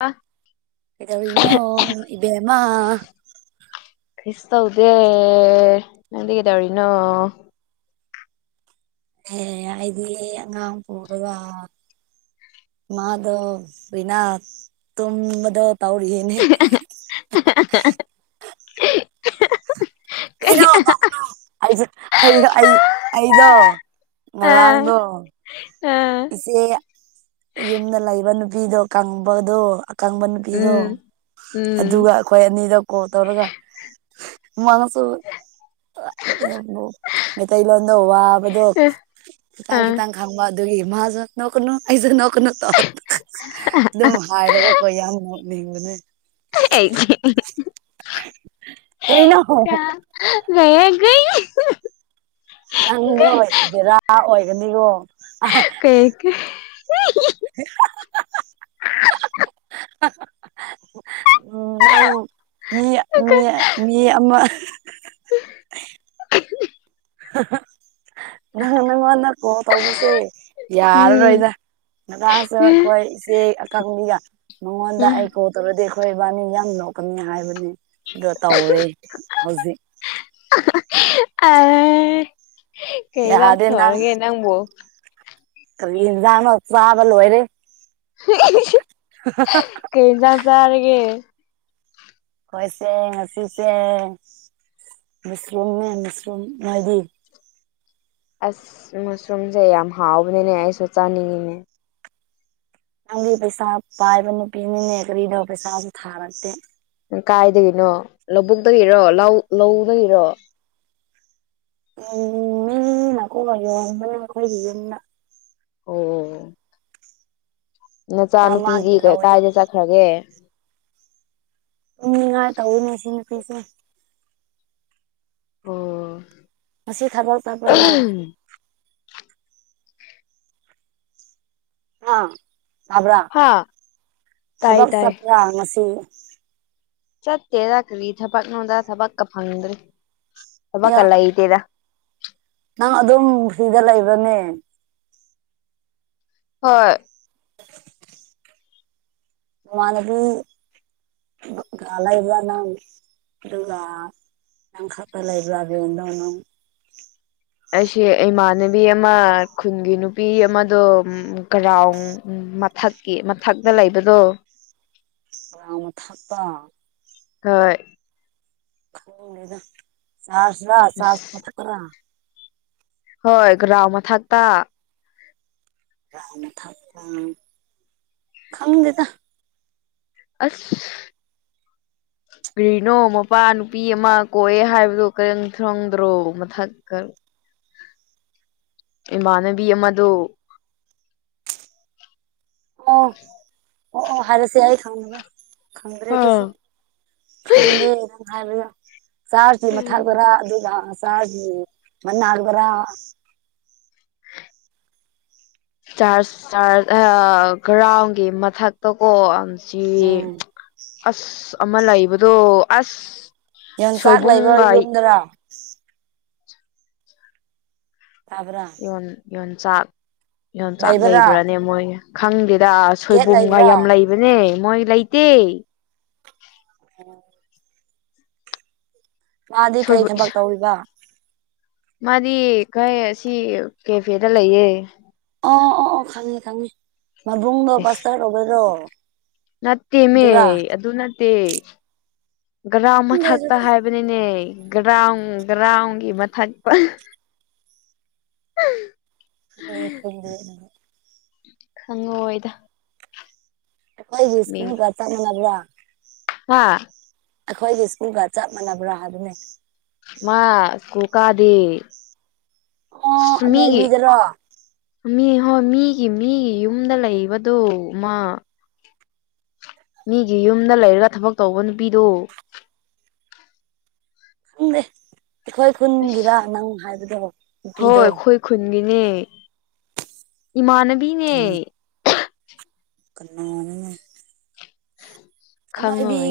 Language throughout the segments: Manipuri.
ꯑ ꯏꯗꯧꯔꯤ ꯏꯅꯣ ꯏꯕꯃ ꯀꯁ ꯇꯧꯗꯦ ꯅꯪꯗꯤ ꯀꯩꯗꯧꯔꯤꯅꯣ ꯑꯦ ꯑꯗꯤ ꯑꯉꯥꯡ ꯄꯔꯒ ꯃꯥꯗ ꯅꯥ ꯇꯝꯕꯗ ꯇꯧꯔꯤ ꯌꯦꯅꯤ ꯅꯅꯗꯣ ꯑꯥ ꯑ ꯏꯆꯦ ꯌꯨꯝꯗ ꯂꯩꯕ ꯅꯨꯄꯤꯗꯣ ꯀꯪꯕꯗꯣ ꯀꯥꯡꯕ ꯅꯨꯄꯤꯗꯣ ꯎꯝ ꯎꯝ ꯑꯗꯨꯒ ꯑꯩꯈꯣꯏ ꯑꯅꯤꯗ ꯀꯣ ꯇꯧꯔꯒ ꯃꯥꯅꯁ ꯃꯦꯇꯩ ꯏꯂꯣꯗ ꯍꯋꯥꯕꯗꯨꯣ ꯑ ꯀꯤꯇꯪ ꯀꯤꯇꯥꯪ ꯀꯩ ꯈꯪꯕ ꯑꯗꯨꯒꯤ ꯃꯥꯁꯨ ꯅꯣꯛꯀꯅꯨ ꯑꯩꯁꯨ ꯅꯣꯛꯀꯅꯨ ꯇꯧ ꯑꯗꯨꯝ ꯍꯥꯏꯔꯒꯀꯣ ꯌꯥꯝ ꯅꯣꯛꯅꯤꯡꯕꯅꯦ ꯑꯩ ꯀꯣꯏꯅ ꯍꯣ ꯀꯒ ꯅꯪꯕꯣꯏ ꯕꯦꯔꯥ ꯑꯣꯏꯒꯅꯤꯀꯣ ꯀꯦ ꯀ ꯍ ꯅꯪ ꯃꯤ ꯃꯤ ꯑꯃ ꯅꯪ ꯅꯉꯣꯟꯗ ꯄꯣ ꯇꯧꯕꯁꯦ ꯌꯥꯔꯔꯣꯏꯗ ꯒꯥꯁꯨ ꯑꯩꯈꯣꯏ ꯏꯆꯦ ꯑꯀꯪꯕꯤꯒ ꯃꯉꯣꯟꯗ ꯑꯩ ꯎꯝ ꯀꯣ ꯇꯧꯔꯗꯤ ꯑꯩꯈꯣꯏ ꯏꯕꯥꯅꯤ ꯌꯥꯝ ꯂꯣꯛꯀꯅꯤ ꯍꯥꯏꯕꯅꯤ ꯑ ꯇꯧꯔꯦ ꯍꯧꯖꯤꯛ ꯑ ꯀꯩ ꯏꯟꯖꯥꯡ ꯌꯥꯗꯦ ꯅꯪ ꯊꯣꯡꯔꯒꯦ ꯅꯪꯕꯨ ꯀꯔꯤꯟ ꯅꯥꯡꯅ ꯆꯥꯕ ꯂꯣꯏꯔꯦ ꯀꯩ ꯇ ꯆꯔꯒꯦ ꯈꯣꯏꯁꯦ ꯉꯥꯁꯤꯁ ꯃꯁ꯭ꯔꯨ ꯃꯤꯁ꯭ꯔ ꯃꯗꯤ ꯑꯁ ꯃꯁꯨꯝꯁꯦ ꯌꯥꯝ ꯍꯥꯎꯕꯅꯤꯅꯦ ꯑꯩꯁꯨ ꯆꯥꯅꯤꯡꯉꯤꯅꯦ ꯅꯪꯒꯤ ꯄꯩꯁꯥ ꯄꯥꯏꯕ ꯅꯨꯄꯤꯅꯤꯅꯦ ꯀ꯭ꯔꯤꯗꯣ ꯄꯩꯁꯥꯁꯨ ꯊꯥꯔꯛꯇꯦ ꯀꯥꯏꯗꯒꯤꯅꯣ ꯂꯧꯕꯨꯛꯇꯒꯤꯔꯣ ꯂꯧ ꯂꯧꯗꯒꯤꯔꯣ ꯎꯝ ꯃꯤ ꯀꯉꯥꯏ ꯌꯣꯕ ꯀꯣꯏ ꯍ ꯑꯣ ꯅꯆꯥ ꯅꯨꯄꯤꯗꯤ ꯆꯥꯝꯃꯒꯤ ꯀ ꯂꯧꯋꯤꯅꯦ ꯀꯥꯏꯗ ꯆꯠꯈ꯭ꯔꯒꯦ ꯎꯨꯝꯅꯤꯡꯉꯥꯏ ꯇꯧꯅꯦ ꯁꯤ ꯅꯨꯄꯤꯁꯦ ꯑꯣ ꯉꯁꯤ ꯈꯕ ꯇꯥꯕ꯭ꯔꯅ ꯑꯥ ꯇꯥꯕ꯭ꯔꯥ ꯍꯥꯥ ꯇꯥꯏ ꯊꯕꯛ ꯇꯥꯏ ꯆꯠꯄ꯭ꯔꯥ ꯉꯁꯤ ꯆꯠꯇꯦꯗ ꯀꯔꯤ ꯊꯕꯛꯉꯗ ꯊꯕꯛꯀ ꯐꯪꯗ꯭ꯔꯔꯤ ꯌꯥ ꯊꯕꯛꯀ ꯂꯩꯇꯦꯗ ꯅꯪ ꯑꯗꯨꯝ ꯁꯤꯗ ꯂꯩꯕꯅꯦ ꯍꯣꯏ ꯃꯃꯅ ꯑꯗꯨ ꯑꯂ ꯏꯂꯅ ꯑꯗꯨꯒꯥ ꯅꯪ ꯈꯥꯄ ꯂꯩꯕꯕꯅꯣ ꯅꯪ ꯑꯩꯁ ꯏꯃꯥꯟꯅꯕꯤ ꯑꯃ ꯈꯨꯟꯒꯤ ꯅꯨꯄꯤ ꯑꯃꯗꯣ ꯀꯔꯥꯎ ꯃꯊꯛꯀꯤ ꯃꯊꯛꯇ ꯂꯩꯕꯗꯣ ꯑ ꯃ ꯊꯥꯛꯄ ꯍꯣꯏ ꯍ ꯆꯔꯁ꯭ꯔ ꯆꯔ꯭ꯔ ꯍꯣꯏ ꯒ꯭ꯔꯥꯎ ꯃꯊꯛꯇ ꯅ ꯊꯛꯄ ꯈꯪꯗꯦꯗ ꯑꯁ ꯀ꯭ꯔꯤꯅꯣ ꯃꯄꯥ ꯅꯨꯄꯤ ꯑꯃ ꯀꯣꯛꯑ ꯍꯥꯏꯕꯗꯨꯣ ꯀꯔꯤ ꯊꯪꯗ꯭ꯔꯣ ꯃꯊꯛ ꯀ [unintelligible] ꯏꯃꯥꯟꯅꯕꯤ ꯑꯃꯗꯣ ꯑꯣ ꯑꯣ ꯑꯣ ꯍꯥꯏꯔ ꯁꯤꯌꯥ ꯑꯩꯈꯡꯗꯚꯩ ꯈꯪꯗ꯭ꯔꯦ ꯑꯗꯨꯁꯨ ꯑꯥ ꯈꯪꯗꯦ ꯑꯗꯨꯝ ꯍꯥꯏꯕꯌꯣ ꯆꯔꯁꯤ ꯃꯊꯕꯔꯥ ꯑꯗꯨꯒ ꯆꯍꯔꯁꯤ ꯃꯟꯅ ꯍꯥꯥꯛꯕꯔꯥ ꯔ ꯆ꯭ꯔꯁ ꯒ꯭ꯔꯥꯎꯟꯒꯤ ꯃꯊꯛ ꯇꯀꯣ ꯁꯤ ꯎꯝ ꯑꯁ ꯑꯃ ꯂꯩꯕꯗꯣ ꯑꯁ ꯌꯣꯡꯆꯥꯛ ꯂꯩꯕ ꯁꯣꯏꯕꯨꯡꯒꯥꯏ ꯌꯨꯝꯗꯔꯥ ꯇꯥꯕ꯭ꯔꯥ ꯌꯣꯟꯆꯥꯛ ꯌꯣꯟꯆꯥꯛ ꯂꯩꯕ꯭ꯔꯥ ꯂꯩꯕ꯭ꯔꯅꯦ ꯃꯣꯏ ꯈꯪꯗꯦꯗ ꯑ ꯒꯦꯠ ꯁꯣꯏꯕꯨꯝꯒ ꯂꯩꯕ꯭ꯔꯥ ꯌꯥꯝ ꯂꯩꯕꯅꯦ ꯃꯣꯏ ꯂꯩꯇꯦ ꯎꯝ ꯃꯥꯗꯤ ꯀꯩ ꯁꯣꯏꯕꯨꯝ ꯊꯕꯛ ꯇꯧꯔꯤꯕ ꯃꯥꯗꯤ ꯀꯣꯏ ꯁꯤ ꯀꯦꯐꯦꯗ ꯂꯩꯌꯦ ꯑ ꯑꯣ ꯑꯣ ꯈꯪꯉꯤ ꯈꯪꯉꯤ ꯃꯕꯨꯡꯗꯣ ꯑꯦꯁ ꯄꯥꯁꯇ ꯇꯧꯕꯔꯣ ꯅꯠꯇꯦꯃꯦ ꯑꯗꯨ ꯅꯠꯇꯦ ꯒ꯭ꯔꯥ ꯈꯪꯗꯦ ꯃꯊꯛꯇ ꯑꯗꯨꯗꯤ ꯍꯥꯏꯕ ꯍꯥꯏꯕꯅꯤꯅꯦ ꯒ꯭ꯔꯥꯎ ꯒ꯭ꯔꯥꯎꯟꯒꯤ ꯃꯊꯛ ꯍ ꯁꯗꯅ [unintelligible] ꯍꯪꯉꯣꯏꯗ ꯑꯩꯈꯣꯏꯒꯤ ꯁꯀꯨꯜꯒ ꯆꯪꯅꯗ꯭ꯔꯥ ꯍꯥ ꯑꯩꯈꯣꯏꯒꯤ ꯁ꯭ꯀꯨꯜꯒ ꯆꯞ ꯃꯥꯟꯅꯕ꯭ꯔꯥ ꯍꯥꯕꯅꯦ ꯃꯥ ꯁꯀꯨ꯭ꯜ ꯀꯥꯗꯦ ꯑꯣ ꯃꯤꯒꯤ ꯑꯅꯣꯏꯕꯤꯗꯔꯣ ꯃꯤ ꯍꯣꯏ ꯃꯤꯒꯤ ꯃꯤꯒꯤ ꯌꯨꯝꯗ ꯂꯩꯕꯗꯨ ꯃꯥ ꯃꯤꯒꯤ ꯌꯨꯝꯗ ꯂꯩꯔꯒ ꯊꯕꯛ ꯇꯧꯕ ꯅꯨꯄꯤꯗꯣ ꯈꯪꯗꯦ ꯑꯩꯈꯣꯏ ꯑꯁ ꯈꯨꯟꯒꯤꯔ ꯅꯪ ꯍꯥꯏꯕꯗ ꯍꯣꯏ ꯑꯩꯈꯣꯏ ꯈꯨꯟꯒꯤꯅꯦ ꯏꯃꯥꯟ [unintelligible] ꯀꯟꯅꯥꯅꯣ [unintelligible] ꯑꯅꯣꯏꯕꯤ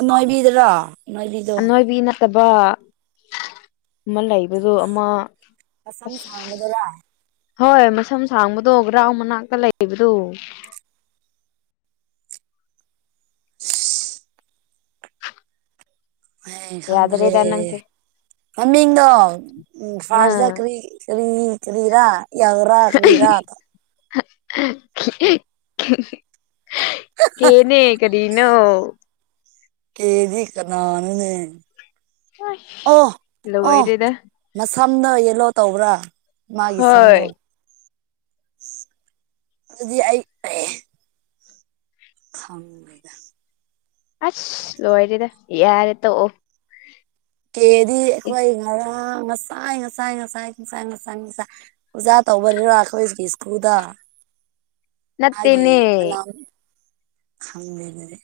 ꯑꯅꯣꯏꯕꯤꯗꯨꯔꯣ ꯑꯅꯣꯏꯕꯤ ꯅꯠꯇꯕ ꯑꯃ ꯂꯩꯕꯗꯣ ꯑꯃ ꯃꯁꯝ ꯑꯁ ꯁꯥꯡꯕꯗꯨꯔꯥ ꯍꯣꯏ ꯃꯁꯝ ꯁꯥꯡꯕꯗꯣ ꯒ꯭ꯔꯥꯎ ꯃꯅꯥꯛꯇ ꯂꯩꯕꯗꯣ [unintelligible] ꯈꯪꯗ꯭ꯔꯦ ꯌꯥꯗ꯭ꯔꯦꯗ ꯅꯪꯁꯦ ꯃꯃꯤꯡꯗꯣ ꯎꯝ ꯐꯥꯔꯁꯇ ꯑꯥ ꯀꯔꯤ ꯀꯔꯤ ꯀꯔꯤꯔꯥ ꯌꯥꯎꯔꯥ ꯀꯔꯤꯔꯥ [unintelligible] ꯀꯦꯅꯦ ꯀꯔꯤꯅꯣ ꯀꯦꯗꯤ ꯀꯅꯥꯅꯣꯅꯦ [unintelligible] ꯑꯣ ꯑꯣ ꯂꯣꯏꯔꯦꯗ ꯃꯁꯝꯗꯣ ꯌꯦꯂꯣ ꯇꯧꯕ꯭ꯔꯥ ꯃꯥꯒꯤ ꯁꯝꯗꯣ ꯍꯣꯏ ꯑꯗꯨꯗꯤ ꯑꯩ ꯁꯥꯎꯅꯤꯡꯈ꯭ꯔꯦꯗ ꯑꯁ ꯂꯣꯏꯔꯦꯗ ꯌꯥꯔꯦ ꯇꯣꯛꯑꯣ ꯀꯦꯗꯤ ꯑꯩꯈꯣꯏ ꯉꯔꯥꯡ ꯉꯁꯥꯏ ꯉꯁꯥꯏ ꯉꯁꯥꯏ ꯉꯁꯥꯏ ꯉꯁꯥꯏ ꯉꯁꯥꯏ ꯑꯣꯖꯥ ꯇꯧꯕꯔꯤꯔꯥ ꯈꯣꯏꯒꯤ ꯁꯀꯨ꯭ꯜꯗ ꯅꯠꯇꯦꯅꯦ ꯈꯪꯗꯦ ꯑꯗꯨꯗꯤ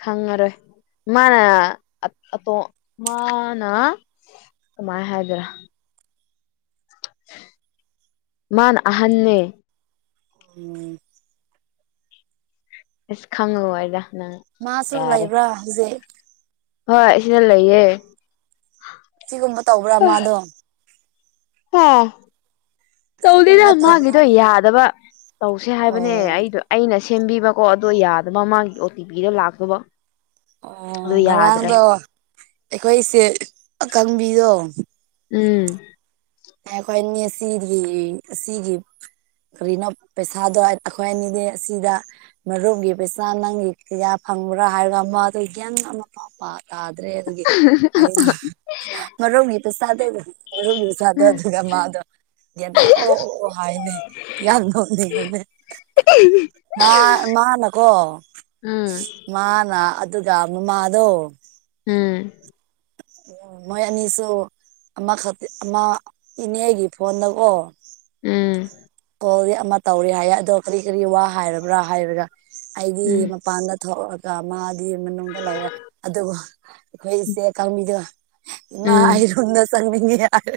ꯈꯪꯉꯔꯣꯏ ꯃꯥꯅ ꯑꯇꯣ ꯃꯥꯅ ꯀꯃꯥꯏ ꯍꯥꯏꯗꯣꯔꯥ ꯃꯥꯅ ꯑꯍꯟꯅꯦ ꯎꯝ ꯑꯁ ꯈꯪꯉꯨ ꯋꯥꯏꯗ ꯅꯪ ꯃꯥꯁꯨ ꯌꯥꯔꯦ ꯂꯩꯕ꯭ꯔꯥ ꯍꯧꯖꯤꯛ ꯍꯣꯏ ꯁꯤꯗ ꯂꯩꯌꯦ ꯁꯤꯒꯨꯝꯕ ꯇꯧꯕ꯭ꯔꯥ ꯃꯥꯗꯣ ꯍꯥ ꯇꯧꯗꯦꯗ ꯑꯁꯤꯒꯨꯝꯕ ꯇꯧꯕ꯭ꯔꯥ ꯃꯥꯒꯤꯗꯣ ꯌꯥꯗꯕ ꯇꯧꯁꯦ ꯍꯥꯏꯕꯅꯦ ꯑꯣ ꯑꯩꯗꯣ ꯑꯩꯅ ꯁꯦꯝꯕꯤꯕꯀꯣ ꯑꯗꯣ ꯌꯥꯗꯕ ꯃꯥꯒꯤ ꯑꯣ ꯇꯤ ꯄꯤꯗꯣ ꯂꯥꯛꯇꯕ ꯑꯣ ꯑꯗꯨ ꯌꯥꯗ꯭ꯔꯦ ꯉꯔꯥꯡꯗꯣ ꯑꯩꯈꯣꯏ ꯏꯁꯦ ꯑꯀꯪꯕꯤꯗꯣ ꯎꯝ ꯑꯦ ꯈꯣꯏ ꯅꯦꯁꯤꯗꯤꯒꯤ ꯁꯤꯒꯤ ꯀꯔꯤꯅꯣ ꯄꯩꯁꯥꯗꯣ ꯑꯩꯈꯣꯏ ꯑꯅꯤꯗꯤ ꯑꯁꯤꯗ ꯃꯔꯨꯞꯒꯤ ꯄꯩꯁꯥ ꯅꯪꯒꯤ ꯀꯌꯥ ꯐꯪꯕ꯭ꯔꯥ ꯍꯥꯏꯔꯒ ꯃꯗꯨ ꯒꯌꯥꯟ ꯑꯃꯐꯥꯎ ꯇꯥ ꯇꯥꯗ꯭ꯔꯦ ꯑꯗꯨꯒꯤ ꯑꯩꯅ ꯃꯣꯔꯣꯛꯃꯦꯠꯄ ꯆꯥꯗꯣ ꯃꯣꯔꯣꯛ [unintelligible] ꯎꯝ ꯑꯗꯨꯒ ꯑꯗꯣ [unintelligible] ꯑꯣ ꯑꯣ ꯑꯣ ꯍꯥꯏꯅꯦ ꯌꯥꯝ ꯅꯣꯛꯅꯤꯕꯅꯦ [inaudible] ꯃꯥ ꯃꯥꯅꯀꯣ ꯎꯝ ꯃꯥꯅ ꯑꯗꯨꯒ ꯃꯃꯥꯗꯣ ꯎꯝ ꯑꯣ ꯃꯣꯏ ꯑꯅꯤꯁꯨꯣ ꯑꯥ ꯑꯃꯥ ꯏꯅꯦꯒ ꯐꯣꯟ ꯅꯀꯣ ꯎꯝ ꯍꯣꯗꯤ ꯑꯃ ꯇꯧꯔꯤꯦ ꯍꯥꯏꯌꯦ ꯑꯗꯣ ꯀꯔꯤ ꯀꯔꯤ ꯋꯥ ꯍꯥꯏꯔꯕ꯭ꯔꯥ ꯍꯥꯏꯔꯒ ꯑꯩꯗꯤ ꯎꯝ ꯃꯄꯥꯟꯗ ꯊꯣꯛꯑꯒ ꯃꯥꯗꯤ ꯃꯅꯨꯡꯗ ꯂꯩꯔꯦ ꯑꯗꯨꯕꯨ ꯑꯩꯈꯣꯏ ꯏꯆꯦ ꯀꯥꯡꯗ ꯃꯥ ꯎꯝ ꯍꯥꯏꯔꯣ ꯅ ꯁꯃꯤꯅꯤ ꯌꯥꯔꯦ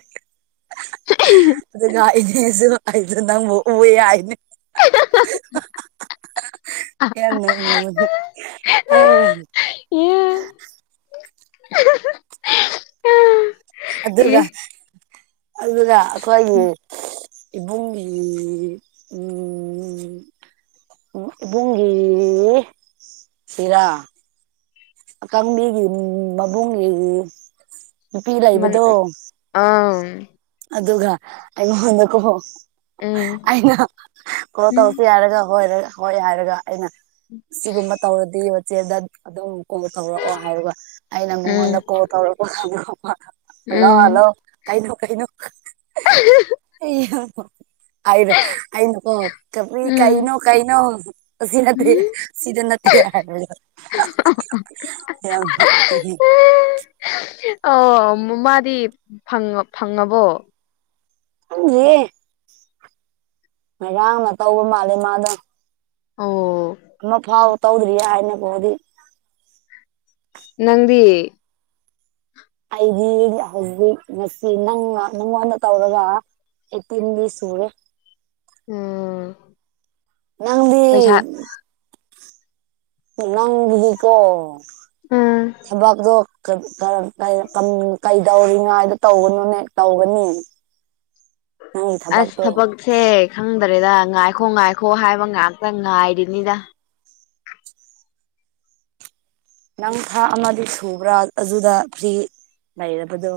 [inaudible] ꯑꯗꯨ ꯉꯥꯏꯅꯦꯁꯨ ꯍꯥꯏꯁ ꯅꯪꯦ ꯍꯥꯏꯩꯅ ꯑꯦꯗ ꯌꯥꯝꯣꯡꯅꯤꯅꯦ ꯑ ꯌꯦ ꯑ ꯑꯗꯨꯒ ꯑꯗꯨꯒ ꯎꯝ ꯑꯩꯈꯒꯤꯜ ꯏꯕꯨꯡ ꯎ ꯨꯡꯒꯤ ꯁꯤꯔꯥ ꯀꯥꯡꯕꯤꯒꯤ ꯃꯕꯨꯡꯒꯤꯒꯤ ꯃ ꯑꯥ ꯑꯗꯨꯒ ꯑꯩꯉꯉꯣꯟꯗ ꯀꯣ ꯎꯝ ꯑꯩꯅ ꯀꯣ ꯇꯧꯁꯤ ꯍꯥꯏꯔꯒ ꯍꯣꯏ ꯍꯣꯏ ꯍꯥꯏꯔꯒ ꯑꯩꯅ ꯁꯤꯒꯨꯝꯕ ꯇꯧꯔꯗꯤ ꯍꯆꯦꯜꯗ ꯑꯗꯨꯝ ꯑꯣ ꯇꯧꯔꯛꯑꯣ ꯍꯥꯏꯔꯒ ꯑꯩꯅ ꯃꯉꯣꯟꯗ ꯀꯣꯜ ꯇꯧꯔꯛꯄ ꯍꯜꯂꯣ ꯍꯜꯂꯣ ꯎꯝ ꯀꯥꯏꯩꯅꯣ ꯀꯩꯅꯣ [inaudible] ꯔ ꯀ ꯎꯝ ꯎꯝ ꯀꯥꯏꯩꯅꯣ ꯀꯥꯏꯩꯅꯣ ꯑꯁꯤ ꯅꯠꯇꯦ ꯁꯤꯗ ꯅꯠꯇꯦ ꯍꯥꯏꯔ ꯌꯥꯝ ꯑꯣ ꯃꯥꯗꯤ ꯐꯪꯉꯕꯣ ꯪꯦ ꯉꯣꯏꯔꯥꯡꯅ ꯇꯧꯕ ꯃꯥꯜꯂꯦ ꯃꯥꯗꯣ ꯑꯣ ꯑꯃ ꯐꯥꯎ ꯇꯧꯗ꯭ꯔꯤꯌꯥ ꯍꯥꯏꯅ ꯐꯣꯗꯤ ꯅꯪꯗꯤꯌꯦ ꯑꯩꯗꯤ ꯍꯧꯖꯤꯛ ꯉꯁꯤ ꯅꯪ ꯅꯪꯉꯣꯟꯗ ꯇꯧꯔꯒ ꯑꯩꯇꯤꯟꯗꯤ ꯁꯨꯔꯦ ꯎꯝ ꯄꯩꯁꯥ ꯅꯪꯗꯤ ꯅꯪꯗꯤꯀꯣ ꯎꯝ ꯊꯕꯥꯥꯛꯗꯣ ꯀꯩꯗꯧꯔꯤꯉꯥꯏꯗ ꯇꯧꯒꯅꯣꯅꯦ ꯇꯧꯒꯅꯤ [inaudible] ꯑꯁ ꯊꯕꯛꯇꯣ ꯊꯕꯛꯁꯦ ꯈꯪꯗ꯭ꯔꯦꯗ ꯉꯥꯏꯈꯣ ꯉꯥꯏꯈꯣ ꯍꯥꯏꯕ ꯉꯥꯛꯇ ꯉꯥꯏꯔꯤꯅꯤꯗ ꯅꯪ ꯊꯥ ꯑꯃꯗꯤ ꯁꯨꯕ꯭ꯔꯥ ꯑꯗꯨꯗ ꯐ꯭ꯔꯤ ꯂꯩꯔꯕꯗꯨ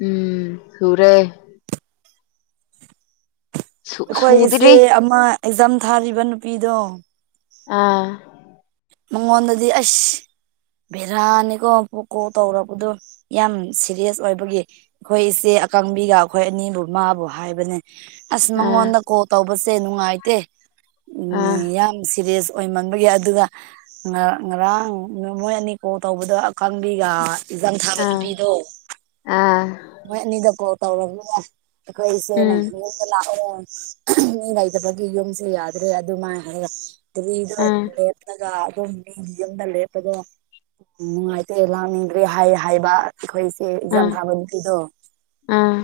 ꯎꯝ ꯁꯨꯔꯦ ꯁꯨ ꯑꯩꯈꯣꯏ ꯏꯆꯦ ꯁꯨꯗ꯭ꯔꯤ ꯑꯃ ꯑꯦꯛꯖꯥꯝ ꯊꯥꯔꯤꯕ ꯅꯨꯄꯤꯗꯣ ꯑꯥ ꯃꯉꯣꯟꯗꯗꯤ ꯑꯁ ꯚꯦꯔꯥꯅꯤꯀꯣ ꯄꯣꯀꯣ ꯇꯧꯔꯕꯗꯨ ꯌꯥꯝ ꯁꯦꯔꯤꯌꯁ ꯑꯣꯏꯕꯒꯤ ꯑꯩꯈꯣꯏ ꯏꯆꯦ ꯑꯀꯪꯕꯤꯒ ꯑꯩꯈꯣꯏ ꯑꯅꯤꯕꯨ ꯃꯥꯕꯨ ꯍꯥꯏꯕꯅꯦ ꯑꯁ ꯑꯥ ꯃꯉꯣꯟꯗ ꯀꯣꯜ ꯇꯧꯕꯁꯦ ꯅꯨꯡꯉꯥꯏꯇꯦ ꯎꯝ ꯑꯥ ꯌꯥꯝ ꯁꯤꯔꯤꯌꯦꯁ ꯑꯣꯏꯃꯟꯕꯒꯤ ꯑꯗꯨꯒ ꯉꯥ ꯉꯔꯥꯡ ꯃꯣꯏ ꯑꯅꯤ ꯀꯣꯜ ꯇꯧꯕꯗꯣ ꯑꯀꯪꯕꯤꯒ ꯑꯦꯛꯖꯥꯝ ꯊꯥꯕ ꯑꯥ ꯅꯨꯄꯤꯗꯣ ꯑꯥ ꯃꯣꯏ ꯑꯅꯤꯗ ꯀꯣꯜ ꯇꯧꯔꯕꯅꯦ ꯎꯝ [unintelligible] ꯃꯤ ꯂꯩꯇꯕꯒꯤ ꯌꯨꯝꯁꯨꯦ ꯌꯥꯗ꯭ꯔꯦ ꯑꯗꯨꯃꯥꯏꯅ ꯍꯥꯏ ꯗꯤꯜꯂꯤꯗ ꯎꯝ ꯑꯗꯨꯝ ꯃꯤ ꯌꯨꯝꯗ ꯂꯦꯞꯄꯗꯣ ꯎꯝ ꯅꯨꯡꯉꯥꯏꯇꯦ ꯂꯥꯛꯅꯤꯡꯒꯔꯦ ꯍꯥꯏ ꯍꯥꯏꯕ ꯑꯩꯈꯣꯏ ꯑꯦ ꯎꯝ ꯑꯦꯛꯖꯥꯝ ꯎꯝ ꯊꯥꯕ ꯅꯨꯄꯤꯗꯣ ꯎꯝ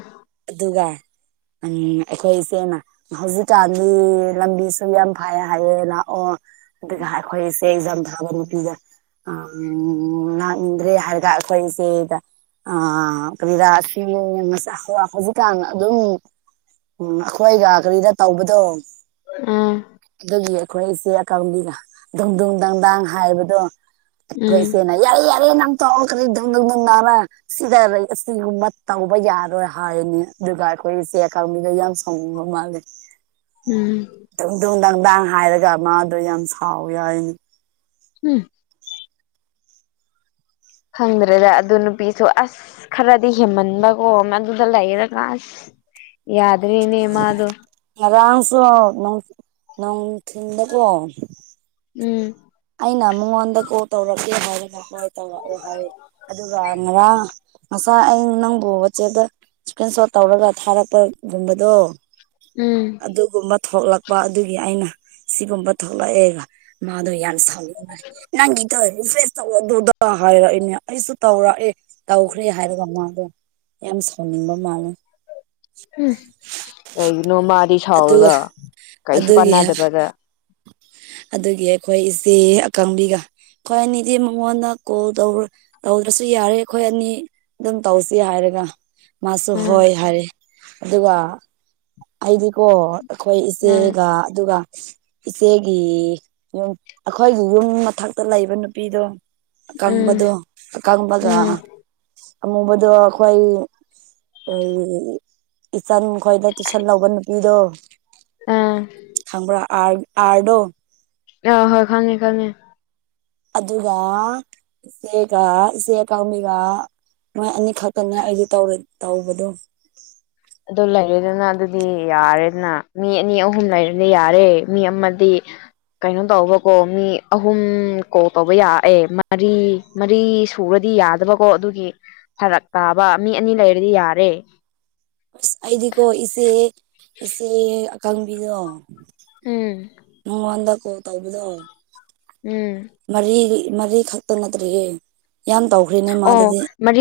ꯑꯗꯨꯒ ꯎꯝ ꯑꯩꯈꯣꯏ ꯏꯆꯦꯅ ꯍꯧꯖꯤꯛꯀꯥꯟꯗꯤ ꯂꯝꯕꯤꯁꯨ ꯑꯗꯨꯝ ꯌꯥꯝ ꯐꯩꯌꯦ ꯍꯥꯏꯌꯦ ꯂꯥꯛꯑꯣ ꯑꯗꯨꯒ ꯑꯩꯈꯣꯏꯁꯦ ꯖꯥꯝ ꯑꯦꯛꯖꯥꯝꯊꯥꯕ ꯅꯨꯄꯤꯒꯥ ꯑꯪ ꯂꯥꯛꯅꯤꯡꯗꯔꯦ ꯍꯥꯏꯔꯒ ꯑꯩꯈꯣꯏꯁꯦ ꯑꯥ ꯀꯔꯤꯔꯥ ꯍꯧꯖꯤꯛꯀꯥꯟ ꯑꯗꯨꯝ ꯎꯝ ꯑꯩꯈꯣꯏꯒ ꯀꯔꯤꯗ ꯇꯧꯕꯗꯣ ꯎꯝ ꯑꯗꯨꯒꯤ ꯑꯩꯈꯣꯏꯁꯦ ꯑꯀꯪꯕꯤꯅ ꯗꯨꯡꯗꯨꯡ ꯗꯥꯡꯗꯥꯡ ꯍꯥꯏꯕꯗꯣ ꯎꯝ [unintelligible] ꯌꯥꯔꯦ ꯌꯥꯔꯦ ꯅꯪ ꯇꯧ ꯀꯔꯤ ꯗꯨꯡꯗꯨꯡ ꯗꯨꯡꯗꯥꯡꯔꯥ ꯁꯤꯗꯥ ꯁꯤꯒꯨꯝꯕ ꯇꯧꯕ ꯌꯥꯔꯣꯏ ꯍꯥꯏꯅꯦ ꯗꯨꯒꯥ ꯑꯩꯈꯣꯏ ꯆꯦ ꯑꯀꯪꯕꯤꯅ ꯌꯥꯝ ꯁꯥꯎꯅꯤꯡꯕ ꯃꯥꯜꯂꯦ ꯎꯝ ꯗꯨꯡꯗꯨꯡ ꯗꯥꯡꯗꯥꯡ ꯍꯥꯏꯔꯒ ꯃꯥꯗꯣ ꯌꯥꯝ ꯁꯥꯎꯒꯤꯋꯥꯅꯤ ꯎꯝ ꯈꯪꯗ꯭ꯔꯦꯗ ꯑꯗꯨ ꯅꯨꯄꯤꯁꯨ ꯑꯁ ꯑꯁ ꯈꯔꯗꯤ ꯍꯦꯟꯃꯟꯕꯀꯣ ꯃꯗꯨꯗ ꯂꯩꯔꯒ ꯑꯁ ꯌꯥꯗ꯭꯭ꯔꯦꯅꯦ ꯃꯥꯗꯣ ꯉꯔꯥꯡꯁꯨ ꯅꯨꯡꯊꯤꯟꯗꯀꯣ ꯎꯝ ꯑꯩꯅ ꯃꯉꯣꯟꯗ ꯀꯣꯜ ꯇꯧꯔꯛꯀꯦ ꯍꯥꯏꯔꯒ ꯍꯣꯏ ꯇꯧꯔꯛꯑꯣ ꯍꯥꯏ ꯑꯗꯨꯒ ꯉꯔꯥꯡ ꯉꯁꯥꯏ ꯑꯩ ꯅꯪꯕꯨ ꯆꯦꯗ ꯏꯁꯀ꯭ꯔꯤꯟ ꯁꯣꯠ ꯇꯧꯔꯒ ꯊꯥꯔꯛꯄꯒꯨꯝꯕꯗꯣ ꯎꯝ ꯑꯗꯨꯒꯨꯝꯕ ꯊꯣꯛꯂꯛ ꯑꯗꯨꯒꯤ ꯑꯩꯅ ꯁꯤꯒꯨꯝꯕ ꯊꯣꯛꯂꯛꯑꯦ ꯃꯥꯗꯣ ꯌꯥꯝ ꯁꯥꯎꯅꯤꯡꯕꯒꯤ ꯍꯥꯏꯔꯛꯏꯅꯦ ꯑꯩꯁꯨ ꯇꯧꯔꯛꯑꯦ ꯇꯧꯈ꯭ꯔꯦ ꯍꯥꯏꯔꯒ ꯃꯥꯗꯣ ꯌꯥꯝ ꯁꯥꯎꯅꯤꯡꯕ ꯃꯥꯜꯂꯦ ꯀꯩꯒꯤꯅꯣꯃꯥꯗꯤ ꯑꯗꯨꯒ ꯁꯥꯎꯔꯒ ꯀꯩꯁꯨ ꯑꯗꯨꯒꯤ ꯀꯥꯟꯅꯗꯕꯗꯥ ꯑꯗꯨꯒꯤ ꯑꯩꯈꯣꯏ ꯏꯆꯦ ꯑꯀꯪꯕꯤꯒ ꯑꯩꯈꯣꯏ ꯑꯅꯤꯗꯤ ꯃꯉꯣꯟꯗ ꯀꯣꯜ ꯇꯧꯗ꯭ꯔꯁꯨ ꯌꯥꯔꯦ ꯑꯩꯈꯣꯏ ꯑꯅꯤ ꯑꯗꯨꯝ ꯇꯧꯁꯤ ꯍꯥꯏꯔꯒ ꯃꯥꯁꯨ ꯎꯝ ꯍꯣꯏ ꯍꯥꯏꯔꯦ ꯑꯗꯨꯒ ꯑꯩꯗꯤꯀꯣ ꯑꯩꯈꯣꯏ ꯎꯝ ꯏꯆꯦꯒ ꯑꯗꯨꯒ ꯏꯆꯦꯒꯤ ꯑꯩꯈꯣꯏꯒꯤ ꯌꯨꯝ ꯃꯊꯛꯇ ꯂꯩꯕ ꯅꯨꯄꯤꯗꯣ ꯎꯝ ꯀꯉꯝꯕꯗꯨ ꯀꯉꯝꯕꯒ ꯎꯝ ꯑꯃꯨꯕꯗꯣ ꯑꯩꯈꯣꯏ ꯏꯆꯟ ꯈꯣꯏ ꯇꯨꯏꯁꯟ ꯂꯧꯕ ꯅꯨꯄꯤꯗꯣ ꯑꯥ ꯈꯪꯕ ꯑꯔꯗꯣ ꯑ ꯍꯣꯏ ꯈꯪꯉꯦ ꯈꯪꯉꯦ ꯑꯗꯨꯒ ꯏꯆꯦꯒ ꯏꯆꯦ ꯀꯥꯡꯃꯤꯒ ꯃꯣꯏ ꯑꯅꯤꯈꯛꯇꯅꯦ ꯑꯩꯗꯤ ꯇꯧꯔ ꯇꯧꯕꯗꯣ ꯑꯗꯨ ꯂꯩꯔꯦꯗꯅ ꯑꯗꯨꯗꯤ ꯌꯥꯔꯦꯗꯅ ꯃꯤ ꯑꯅꯤ ꯑꯍꯨꯝ ꯂꯩꯔꯦꯅ ꯌꯥꯔꯦ ꯃꯤ ꯑꯃꯗꯤ ꯀꯩꯅꯣ ꯇꯧꯕꯀꯣ ꯃꯤ ꯑꯍꯨꯝ ꯀꯣ ꯇꯧꯕ ꯌꯥꯑꯦ ꯃꯔꯤ ꯃꯔꯤ ꯁꯨꯔꯗꯤ ꯌꯥꯗꯕꯀꯣ ꯑꯗꯨꯒꯤ ꯐꯔꯛ ꯇꯥꯕ ꯃꯤ ꯑꯅꯤ ꯂꯩꯔꯗꯤ ꯌꯥꯔꯦ ꯑꯁ ꯑꯩꯗꯤꯀꯣ ꯏꯆꯦ ꯏꯆꯦ ꯑꯀꯪꯕꯤꯗꯣ ꯎꯝ ꯃꯪꯉꯣꯟꯗ ꯀꯣ ꯇꯧꯕꯗꯣ ꯎꯝ ꯃꯔꯤ ꯃꯔꯤꯈꯛꯇ ꯅꯠꯇ꯭ꯔꯒ ꯌꯥꯝ ꯇꯧ ꯑꯣ ꯃꯔꯤ